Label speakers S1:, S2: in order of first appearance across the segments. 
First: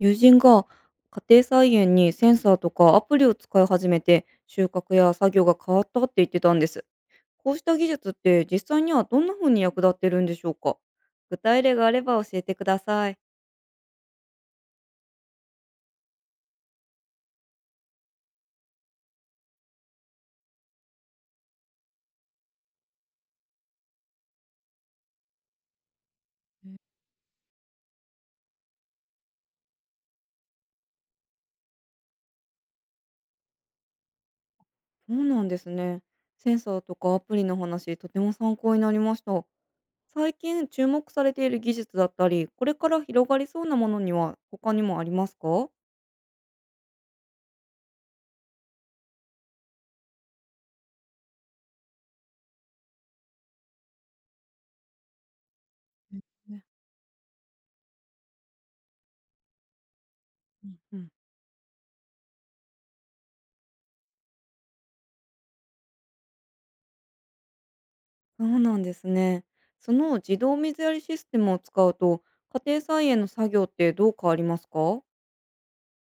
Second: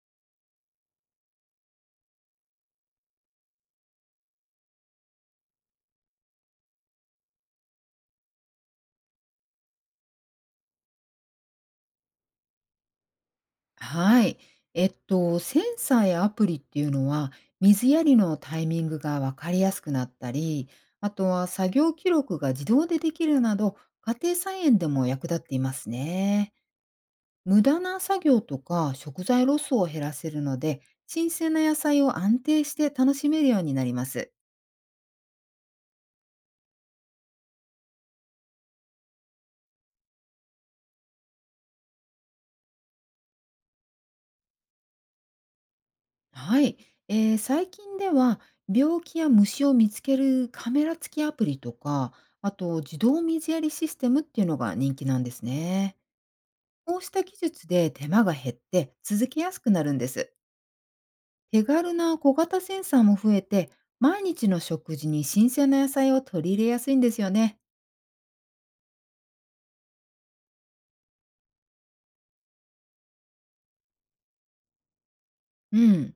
S1: 友人が家庭菜園にセンサーとかアプリを使い始めて収穫や作業が変わったって言ってたんです。こうした技術って実際にはどんな風に役立ってるんでしょうか？具体例があれば教えてください。
S2: はい。センサーやアプリっていうのは、水やりのタイミングが分かりやすくなったり、あとは作業記録が自動でできるなど、家庭菜園でも役立っていますね。無駄な作業とか食材ロスを減らせるので、新鮮な野菜を安定して楽しめるようになります。
S1: そうなんですね。センサーとかアプリの話とても参考になりました。最近注目されている技術だったりこれから広がりそうなものには他にもありますか？
S2: はい。最近では、病気や虫を見つけるカメラ付きアプリとか、あと自動水やりシステムっていうのが人気なんですね。
S1: う
S2: こうした技術で手間が減って続けやすくなるんです。
S1: んうん。
S2: 手軽な小型センサーも増えて、毎日の食事に新鮮な野菜を取り入れやすいんですよね。
S1: そうなんですね。その自動水やりシステムを使うと、家庭菜園の作業ってどう変わりますか？
S2: うん。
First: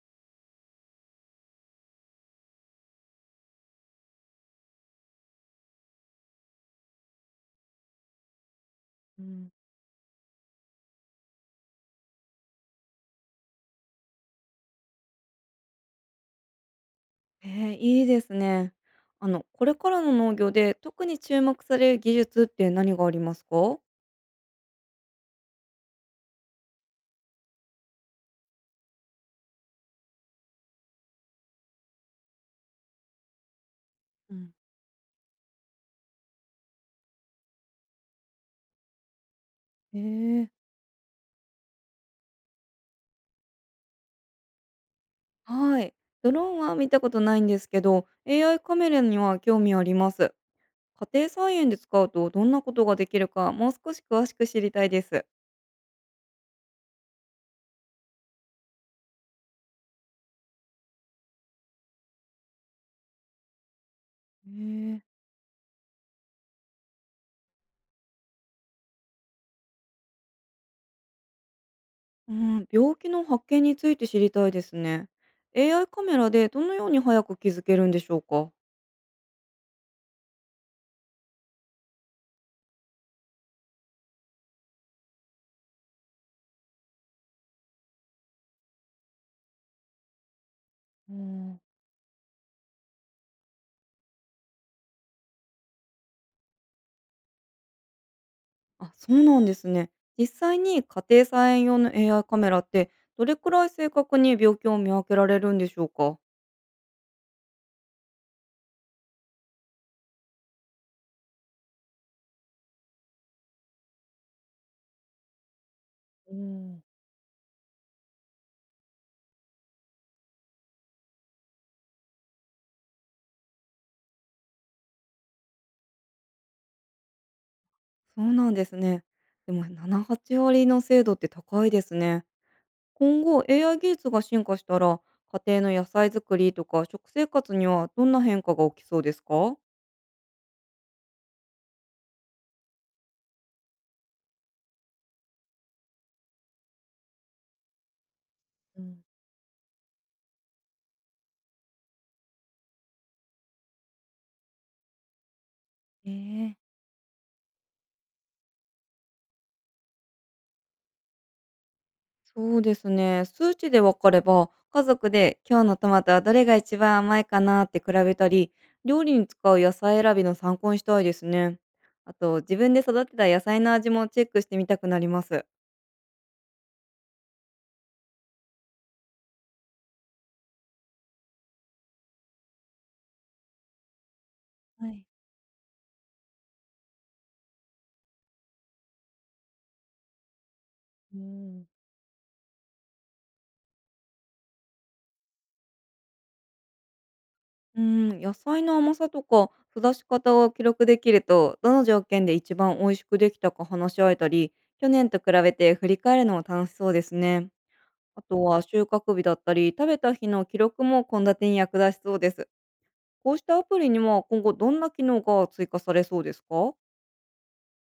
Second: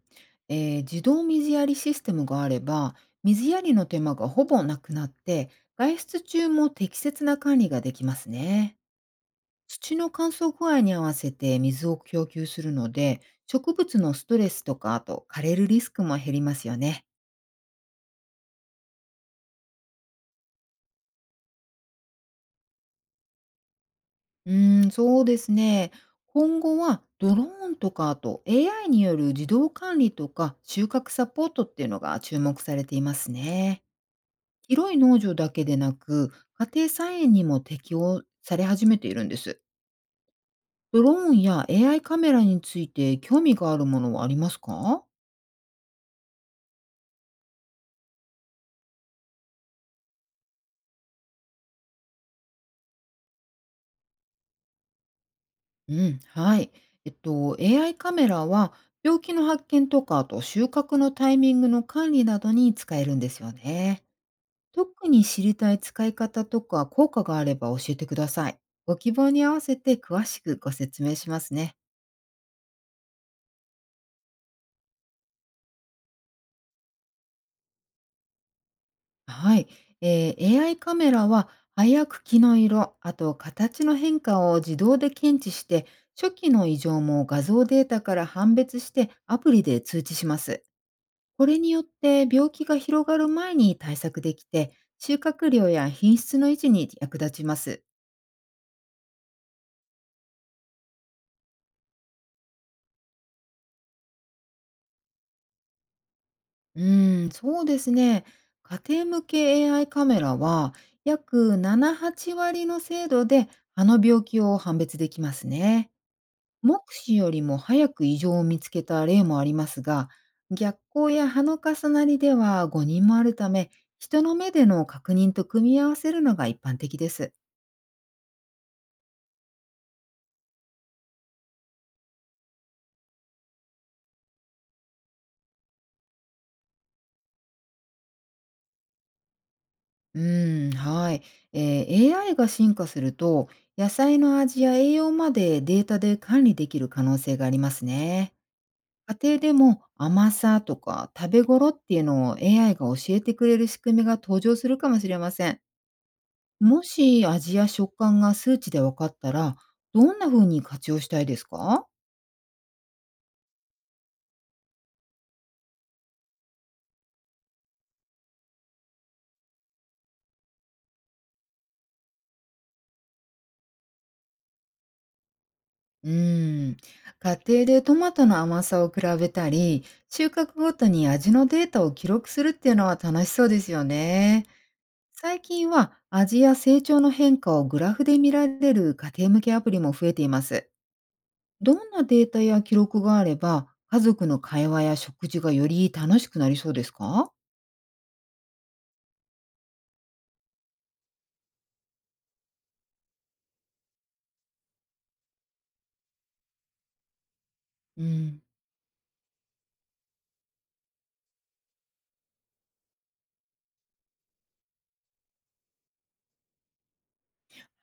S2: 自動水やりシステムがあれば、水やりの手間がほぼなくなって、外出中も適切な管理ができますね。
S1: うん、
S2: 土の乾燥具合に合わせて水を供給するので、植物のストレスとか、あと枯れるリスクも減りますよね。
S1: へえー、いいですね。あの、これからの農業で特に注目される技術って何がありますか？
S2: うーん、そうですね。今後はドローンとかあと AI による自動管理とか収穫サポートっていうのが注目されていますね。
S1: うん。
S2: 広い農場だけでなく家庭菜園にも適用され始めているんです。
S1: へえー、
S2: ドローンや AI カメラについて興味があるものはありますか？
S1: はい。ドローンは見たことないんですけど、AI カメラには興味あります。家庭菜園で使うとどんなことができるか、もう少し詳しく知りたいです。
S2: うん、はい。AI カメラは病気の発見とかあと収穫のタイミングの管理などに使えるんですよね。
S1: へ
S2: 特
S1: え。
S2: に知りたい使い方とか効果があれば教えてください。ご希望に合わせて詳しくご説明しますね。
S1: うん、病気の発見について知りたいですね。AI カメラでどのように早く気づけるんでしょうか？
S2: はい。AI カメラは葉く木の色、あと形の変化を自動で検知して、初期の異常も画像データから判別してアプリで通知します。
S1: う
S2: これ
S1: ん、
S2: によって病気が広がる前に対策できて、収穫量や品質の維持に役立ちます。
S1: あ、そうなんですね。実際に家庭菜園用の AI カメラってどれくらい正確に病気を見分けられるんでしょうか？
S2: うーん、そうですね。家庭向け AI カメラは約7、8割の精度で歯の病気を判別できますね。
S1: う
S2: 目
S1: ん、
S2: 視よりも早く異常を見つけた例もありますが、逆光や歯の重なりでは誤認もあるため、人の目での確認と組み合わせるのが一般的です。
S1: そうなんですね。でも7、8割の精度って高いですね。今後 AI 技術が進化したら家庭の野菜作りとか食生活にはどんな変化が起きそうですか？
S2: うーん、はい。AI が進化すると、野菜の味や栄養までデータで管理できる可能性がありますね。
S1: うん。
S2: 家庭でも甘さとか食べ頃っていうのを AI が教えてくれる仕組みが登場するかもしれません。
S1: ええ、
S2: もし味や食感が数値で分かったら、どんな風に活用したいですか？
S1: そうですね。数値で分かれば、家族で今日のトマトはどれが一番甘いかなって比べたり、料理に使う野菜選びの参考にしたいですね。あと、自分で育てた野菜の味もチェックしてみたくなります。
S2: うーん。家庭でトマトの甘さを比べたり、収穫ごとに味のデータを記録するっていうのは楽しそうですよね。
S1: はい。
S2: 最近は味や成長の変化をグラフで見られる家庭向けアプリも増えています。
S1: うん。
S2: どんなデータや記録があれば、家族の会話や食事がより楽しくなりそうですか？
S1: うん、野菜の甘さとか育ち方を記録できると、どの条件で一番美味しくできたか話し合えたり、去年と比べて振り返るのも楽しそうですね。
S2: う
S1: あと
S2: ん、
S1: は収穫日だったり、食べた日の記録も献立に役立ちそうです。こうしたアプリには今後どんな機能が追加されそうですか？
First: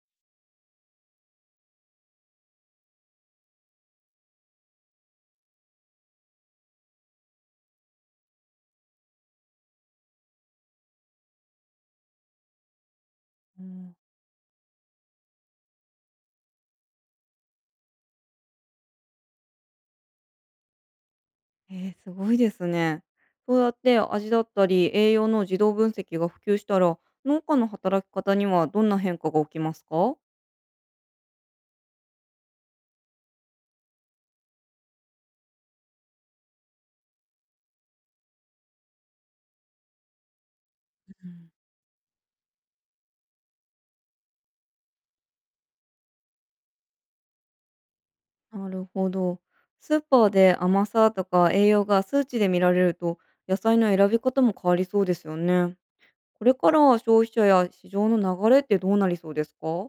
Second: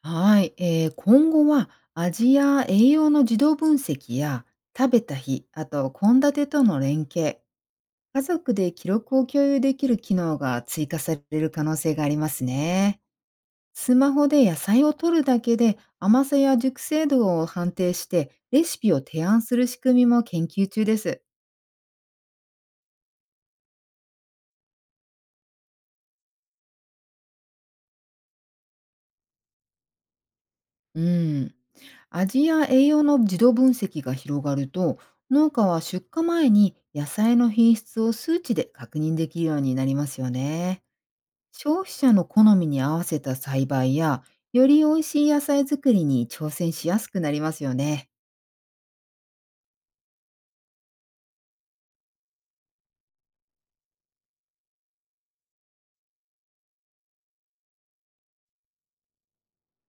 S2: はい、今後は味や栄養の自動分析や食べた日、あと献立との連携、家族で記録を共有できる機能が追加される可能性がありますね。
S1: う
S2: ス
S1: ん、
S2: マホで野菜を取るだけで甘さや熟成度を判定してレシピを提案する仕組みも研究中です。
S1: ええ、すごいですね。そうやって味だったり栄養の自動分析が普及したら、農家の働き方にはどんな変化が起きますか？
S2: うん。味や栄養の自動分析が広がると、農家は出荷前に野菜の品質を数値で確認できるようになりますよね。
S1: うん、
S2: 消費者の好みに合わせた栽培や、より美味しい野菜作りに挑戦しやすくなりますよね。
S1: なるほど。スーパーで甘さとか栄養が数値で見られると、野菜の選び方も変わりそうですよね。これから消費者や市場の流れってどうなりそうですか？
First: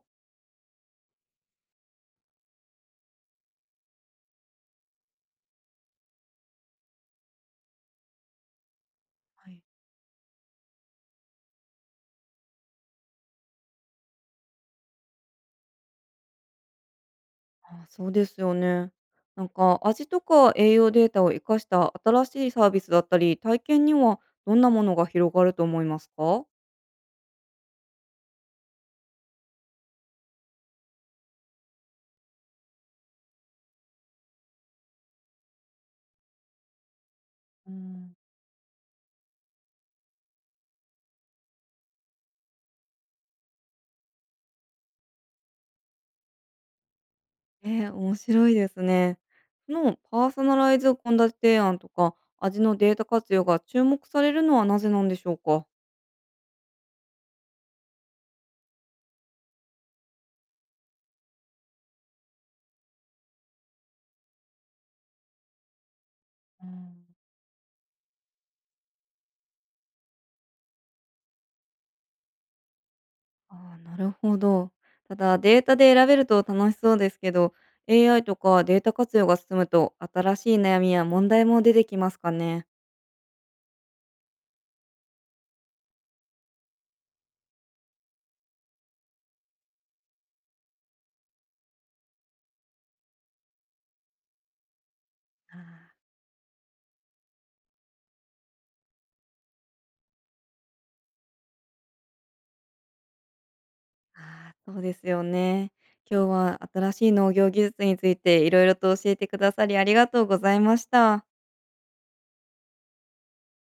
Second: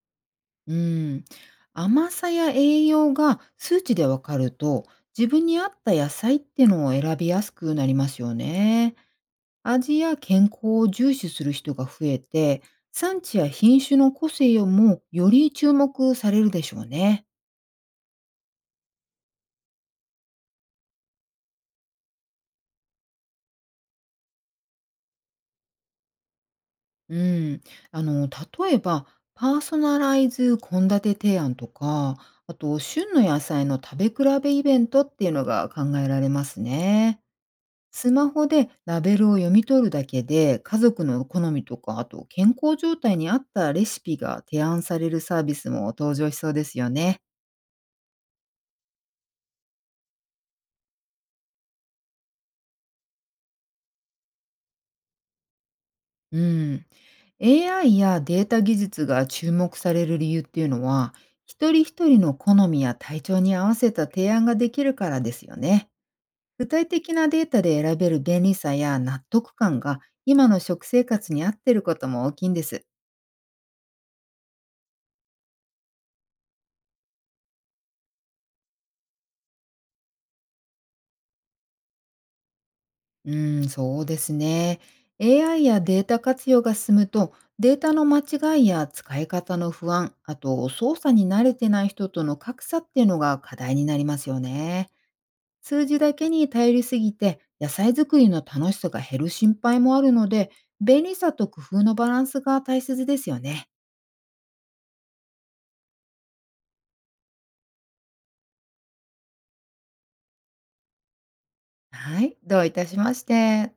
S2: うん。甘さや栄養が数値でわかると、自分に合った野菜ってのを選びやすくなりますよね。
S1: はい。
S2: 味や健康を重視する人が増えて、産地や品種の個性をもより注目されるでしょうね。
S1: あ、そうですよね。なんか味とか栄養データを活かした新しいサービスだったり、体験にはどんなものが広がると思いますか？
S2: うん。例えば、パーソナライズ献立提案とか、あと、旬の野菜の食べ比べイベントっていうのが考えられますね。
S1: う
S2: ス
S1: ん、
S2: マホでラベルを読み取るだけで、家族の好みとか、あと健康状態に合ったレシピが提案されるサービスも登場しそうですよね。
S1: 面白いですね。そのパーソナライズ献立提案とか、味のデータ活用が注目されるのはなぜなんでしょうか？
S2: うん。AI やデータ技術が注目される理由っていうのは、一人一人の好みや体調に合わせた提案ができるからですよね。
S1: う
S2: 具体
S1: ん、
S2: 的なデータで選べる便利さや納得感が今の食生活に合ってることも大きいんです。
S1: ああ、なるほど。ただデータで選べると楽しそうですけど、AI とかデータ活用が進むと新しい悩みや問題も出てきますかね。
S2: うーん、そうですね。AI やデータ活用が進むと、データの間違いや使い方の不安、あと操作に慣れてない人との格差っていうのが課題になりますよね。数字だけに頼りすぎて野菜作りの楽しさが減る心配もあるので便利さと工夫のバランスが大切ですよね。
S1: ああ、そうですよね。今日は新しい農業技術についていろいろと教えてくださりありがとうございました。
S2: はい、どういたしまして。